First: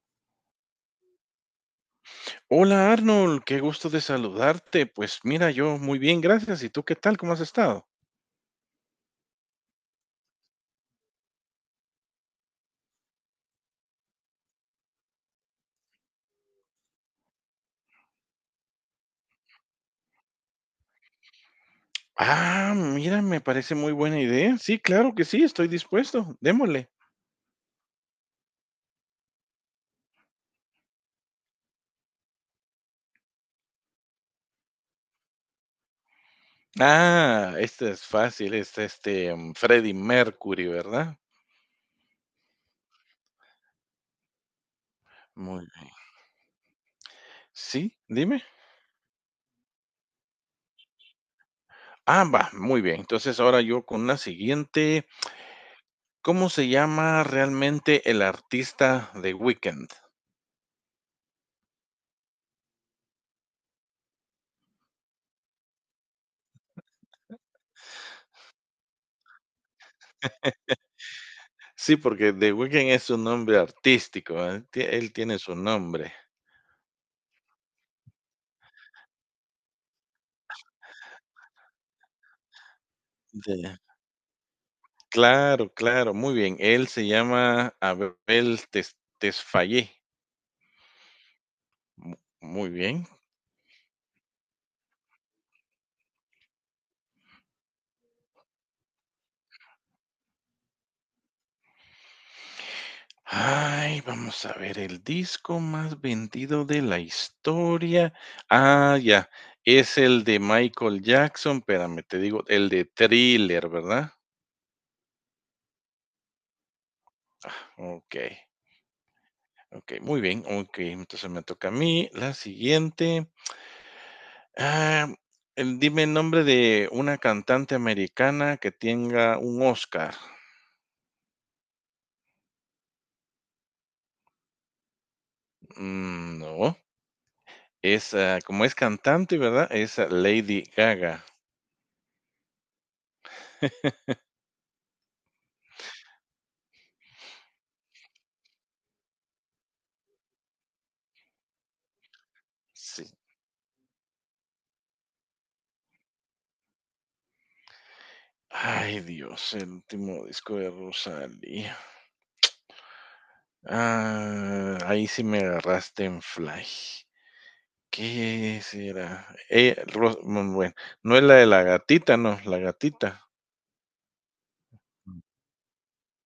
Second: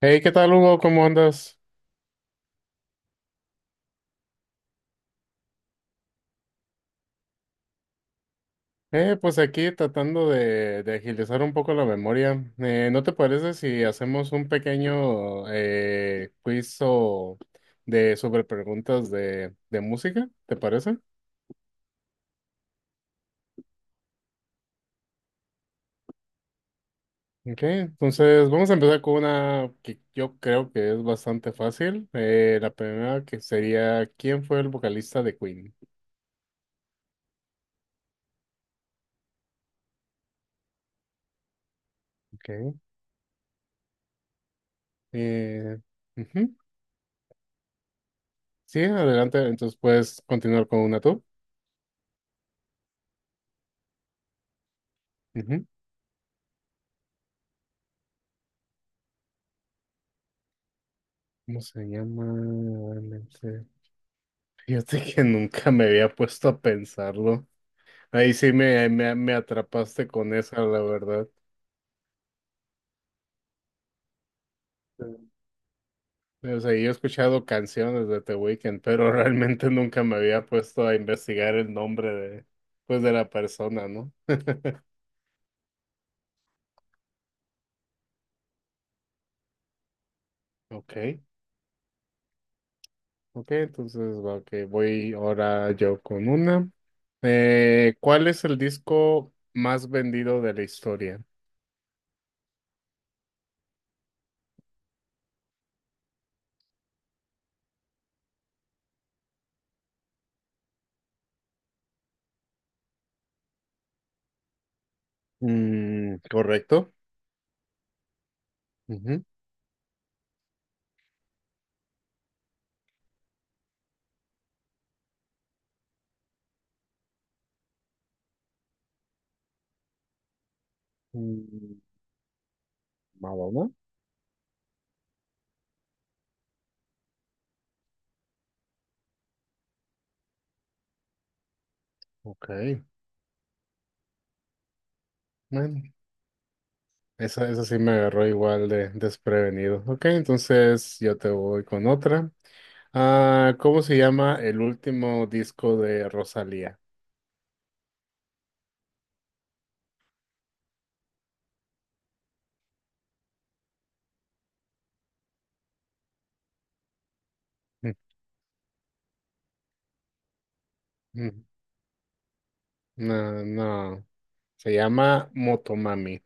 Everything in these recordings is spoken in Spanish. Hey, ¿qué tal, Hugo? ¿Cómo andas? Hola Arnold, qué gusto de saludarte. Pues mira, yo muy bien, gracias. ¿Y tú qué tal? ¿Cómo has estado? Pues aquí tratando de agilizar un poco la memoria. ¿No te parece si hacemos un pequeño quiz o de sobre preguntas de música? ¿Te parece? Ah, mira, me parece muy buena idea. Sí, claro que sí, estoy dispuesto. Démosle. Ok, entonces vamos a empezar con una que yo creo que es bastante fácil. La primera que sería, ¿quién fue el vocalista de Queen? Ah, este es fácil, Freddie Mercury, ¿verdad? Ok. Muy Eh, bien. Ujú. Sí, dime. Sí, adelante. Entonces puedes continuar con una tú. Ah, va, muy bien. Entonces ahora yo con la siguiente. ¿Cómo se llama realmente el artista de Weekend? ¿Cómo se llama realmente? Fíjate que nunca me había puesto a pensarlo. Ahí sí me atrapaste con esa, la verdad. Sí, porque The Weeknd es su nombre artístico, ¿eh? Sí. Él tiene su nombre. O sea, yo he escuchado canciones de The Weeknd, pero realmente nunca me había puesto a investigar el nombre pues, de la persona, ¿no? Claro, claro, muy bien. Él se llama Abel Tesfaye. Ok, Mu muy bien. ok, entonces, ok, voy ahora yo con una. ¿Cuál es el disco más vendido de la historia? Ay, vamos a ver el disco más vendido de la historia. Ah, ya, es el de Michael Jackson, espérame, te digo, el de Thriller, ¿verdad? Mm, correcto. Okey, okey, muy bien, okey, entonces me toca a mí. La siguiente, ah, dime el nombre de una cantante americana que tenga un Oscar. Ujú. Más uno. Mm, no. Es, ah, como es cantante, ¿verdad? Es ah, Lady Gaga. Ok, bueno, esa sí me agarró igual de desprevenido. Ok, entonces yo te voy con otra. Sí. Ah, ¿cómo se llama el último disco de Rosalía? Ay, Dios, el último disco de Rosalía. Ah, ahí sí me agarraste en fly. Mm, ¿Qué será? Bueno, no es la mm, de la gatita, no, la gatita. No, no, se llama Motomami.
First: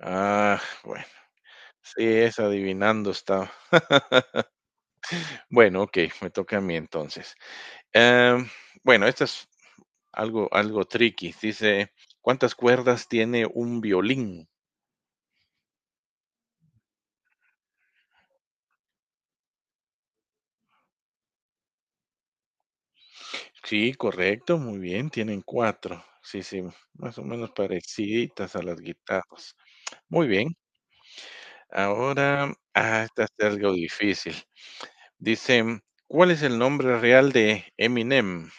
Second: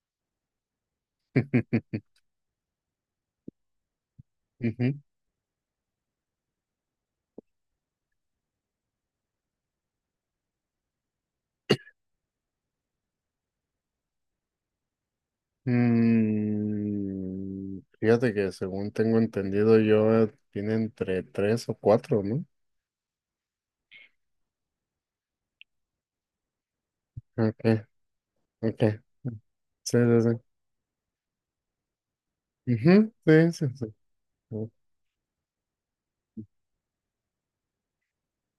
Ah, bueno, sí, es adivinando está. Ujú. Bueno, ok, me toca a mí entonces. Em, bueno, esto es algo tricky. Dice, ¿cuántas cuerdas tiene un violín? Mm, fíjate que según tengo entendido yo, tiene entre tres o cuatro, ¿no? Sí, correcto, muy bien, tienen 4. Sí, sí, más o menos Ok, pareciditas a las ok. guitarras. Sí, sí, Muy bien, sí. ahora, ah, Ujú, esta está sí, sí, algo sí. difícil. Dice, ¿cuál es el nombre real de Eminem?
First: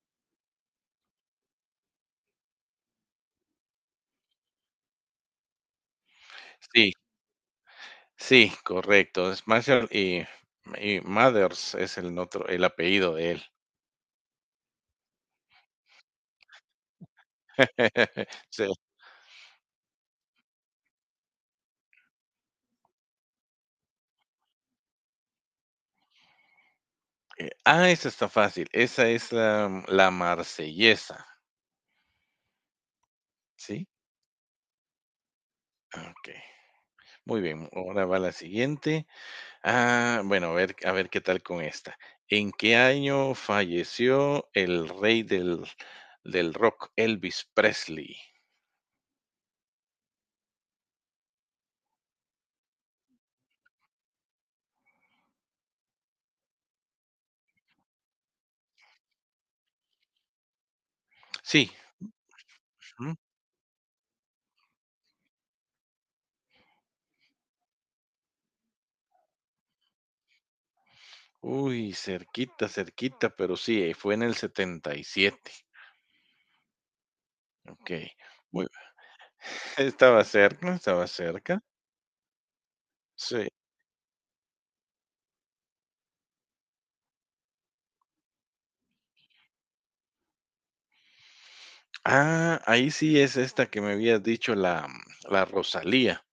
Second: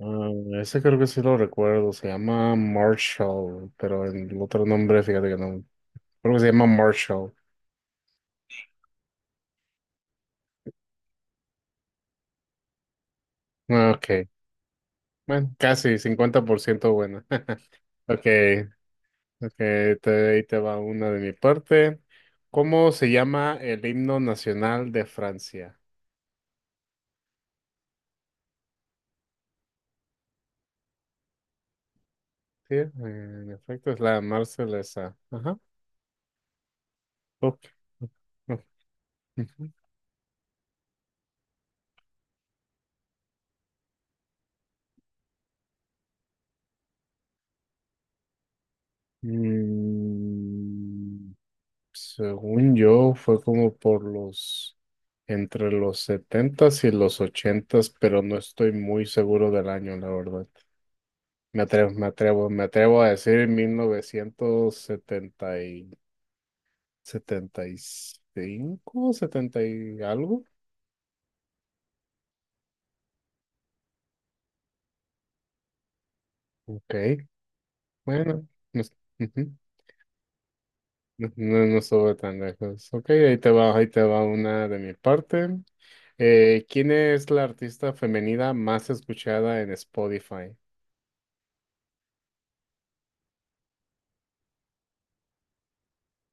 Ah, ese creo que sí lo recuerdo, se llama Marshall, pero el otro nombre, fíjate que no, creo que se llama Sí, Marshall. sí, correcto, es Marshall y Mathers es el otro el apellido de él. Ah, ok, bueno, casi 50% buena. Ok, Sí. ok, ahí te va una de mi parte. ¿Cómo se llama el himno nacional de Francia? Ah, esa está fácil, esa es la Marsellesa, Sí, en ¿sí? efecto es la Marsellesa. Ajá. Ah, okey. Muy Ok, bien, ahora va la ok, siguiente. ok. Ujú. Ah, bueno, a ver qué tal con esta. ¿En qué año falleció el rey del rock, Elvis Presley? Mm, según yo, fue como entre los 70 y los 80, pero no estoy muy seguro del año, la verdad. Sí. Me atrevo a Ujú. decir mil novecientos 75, 70 y algo. Uy, cerquita, cerquita, pero sí, fue en el 77. Ok, Ok. bueno, Muy, no, ujú, estaba cerca, estaba no, cerca. no, no estuve tan lejos. Ok, Sí. Ahí te va una de mi parte. ¿Quién es la artista femenina más escuchada en Spotify? Ah, ahí sí es esta que me habías dicho, la Rosalía.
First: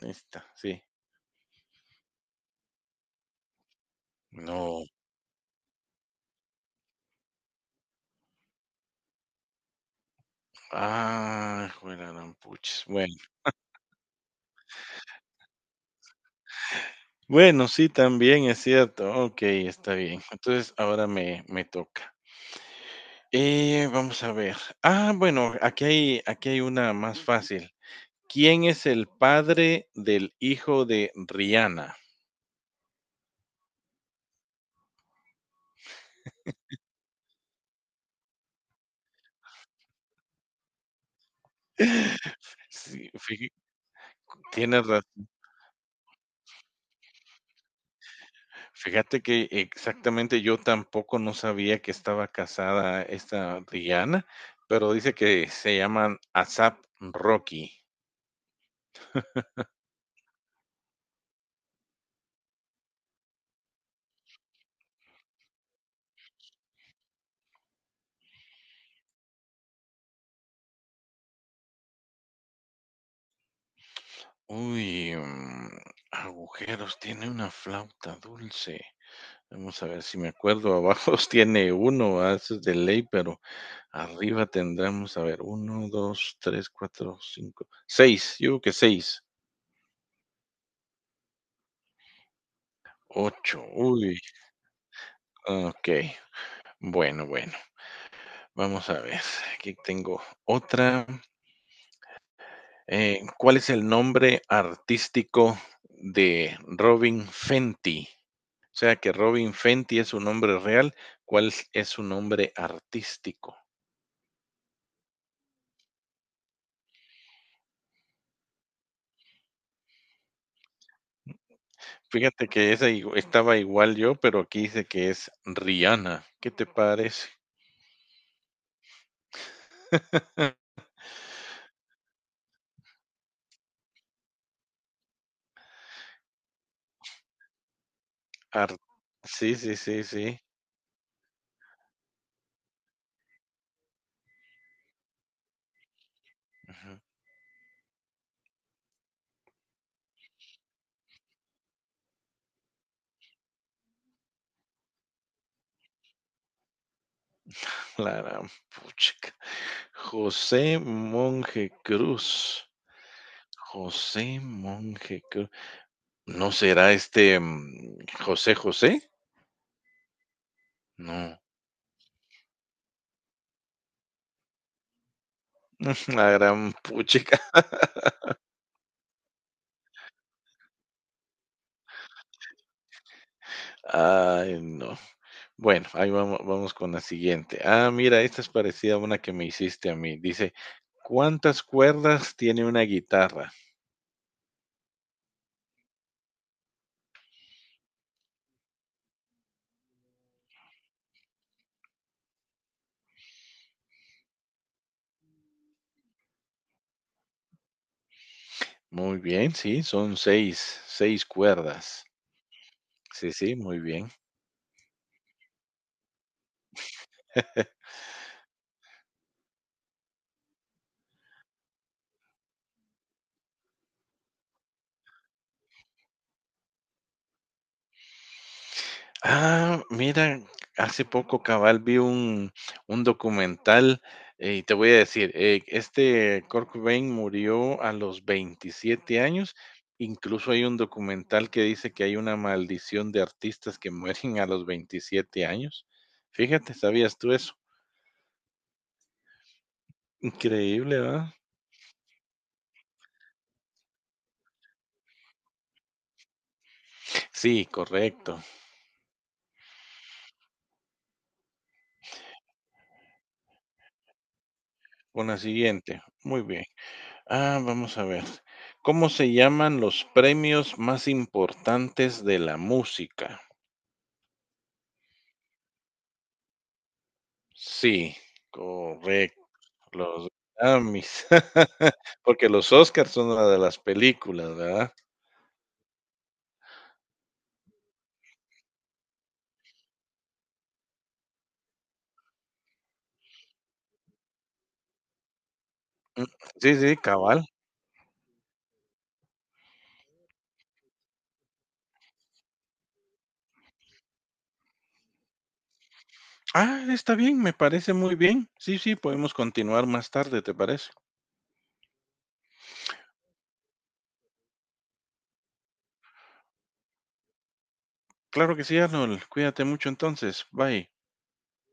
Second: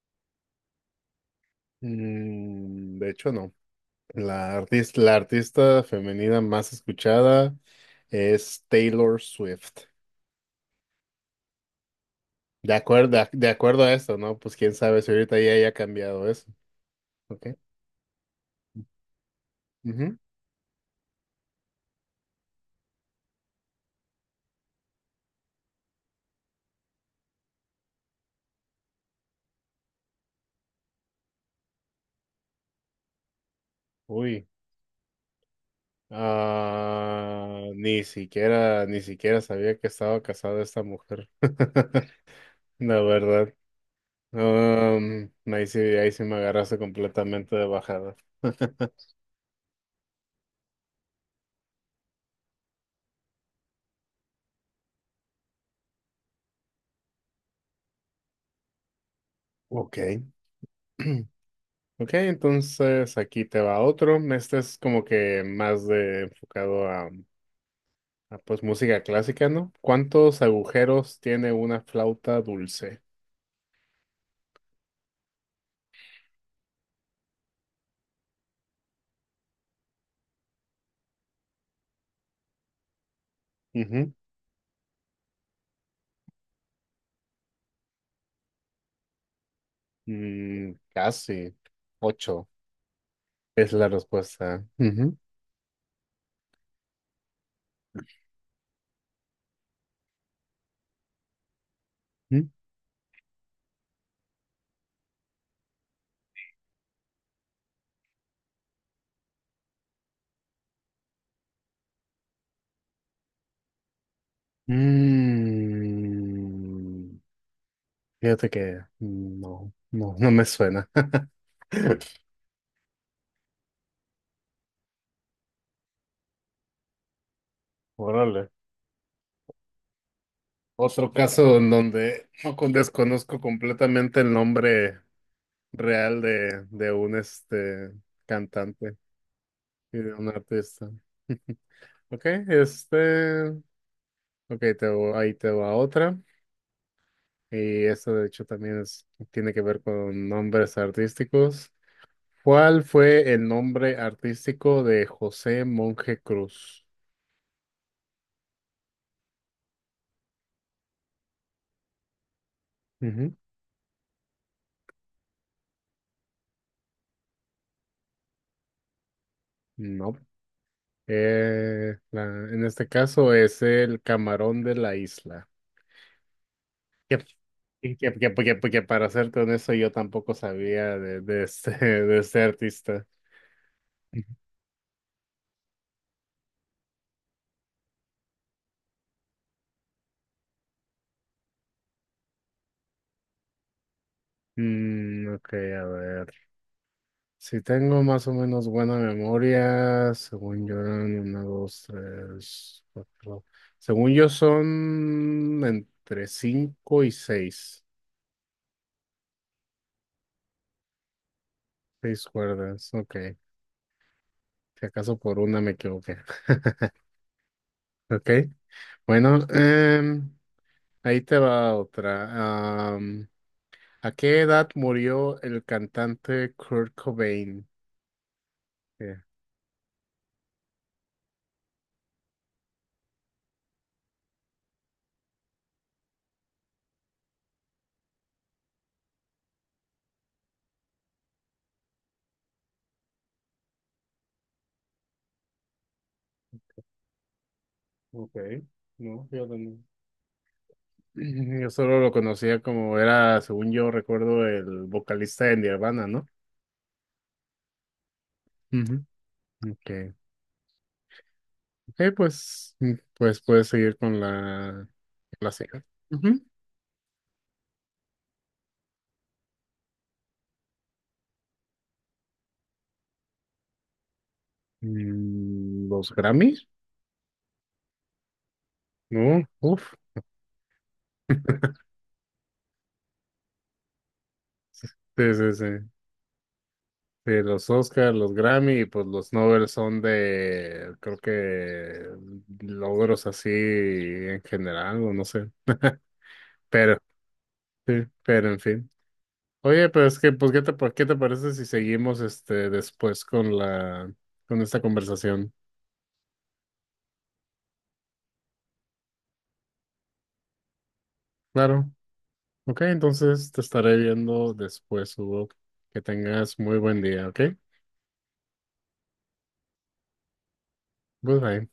Esta, sí. Mm, de hecho, no. La No. artista, la artista femenina más escuchada es Taylor Swift. Ah, juela. De acuerdo, de acuerdo a esto, ¿no? Pues quién sabe si ahorita ya haya cambiado eso. Ok. Bueno, sí, también es cierto. Ok, está Ujú. bien. Entonces ahora me toca. Vamos a ver. Ah, bueno, aquí hay una más fácil. ¿Quién es el padre del hijo de Rihanna? Uy. Ah, ni siquiera sabía que estaba casada esta mujer. La Sí, verdad. tienes razón. Ahí sí me agarraste completamente de bajada. Fíjate que exactamente yo tampoco no sabía que estaba casada esta Rihanna, pero dice que se llaman ASAP Rocky. Ok. Ok, entonces aquí te va otro. Este es como que más de enfocado pues música clásica, ¿no? ¿Cuántos agujeros tiene una flauta dulce? Uy, mm, agujeros, tiene una flauta dulce. Vamos a ver si me acuerdo. Abajo tiene uno, ah, eso es de ley, pero Ujú. arriba tendremos, a ver, uno, dos, tres, cuatro, cinco, seis. Yo creo que seis, Mm, casi. Ocho ocho. es la Uy, respuesta. Ujú. ok. Bueno, bueno, vamos a ver. Aquí tengo otra. Ujú. ¿Cuál es el nombre artístico de Robin Fenty? O sea que Robin Fenty es su nombre real, ¿cuál es su nombre artístico? Mm, fíjate que no, no, no me suena. Fíjate que esa igu estaba igual yo, pero aquí dice que es Rihanna, ¿qué te parece? Órale. Otro caso en donde no con- desconozco completamente el nombre real de un Ar cantante sí, sí, sí, y de sí. un artista. Ok, ok, ahí te va otra. Ujú. Y esto de hecho también tiene que ver con nombres artísticos. ¿Cuál fue el nombre artístico de José Monje Cruz? La gran puchica. José Monje Cruz, Ujú. José Monje Cruz, ¿no será este, mm, José José? No. No, En este caso es el camarón de la isla. la gran puchica. Y que para ser con eso yo tampoco sabía de este, de este artista. Ujú. Ay, no. Bueno, ahí vamos, vamos con la siguiente. Ah, mira, esta es parecida a una que me hiciste a mí. Dice, ¿cuántas cuerdas tiene una guitarra? Mm, ok, a ver. Si tengo más o menos buena memoria, según yo eran una, dos, tres, cuatro. Según yo son entre cinco y seis. Muy bien, sí, son 6, 6 cuerdas. Seis cuerdas, Sí, ok. sí, muy bien. Si acaso por una me equivoqué. Ok. Bueno, ahí te va otra. ¿A qué edad murió el cantante Kurt Cobain? Eh, Ah, mira, hace poco cabal vi un documental y te voy a decir, este Kurt Cobain murió a los 27 años. Incluso hay un documental que dice que hay una maldición de artistas que mueren a los 27 años. Fíjate, ¿sabías tú eso? Ok, no, yo también. Increíble, ¿verdad? Yo solo lo conocía como era, según yo recuerdo, el vocalista de Nirvana, ¿no? Sí, correcto. Ujú. Okay. Ok, pues puedes seguir con la, Con la la siguiente. siguiente. Ujú. Muy bien. Ah, vamos a ver. ¿Cómo se llaman los premios más importantes de la música? Mm, ¿los Grammys? Sí, correcto. No, uff. Los Grammys. Porque los Óscars son una de las películas, ¿verdad? Sí, sí, sí. Sí, los Oscars, los Grammy y pues los Nobel son creo que logros así en general, o no sé. Sí, sí, Pero, cabal. sí, pero en fin. Oye, pero es que, pues, qué te parece si seguimos después con con esta conversación? Ah, está bien, me parece muy bien. Sí, sí, podemos continuar más tarde, ¿te parece? Claro. Ok, entonces te estaré viendo después, Hugo. Que tengas muy buen día, ¿ok? Claro que sí, Arnold. Cuídate mucho entonces. Bye. Goodbye.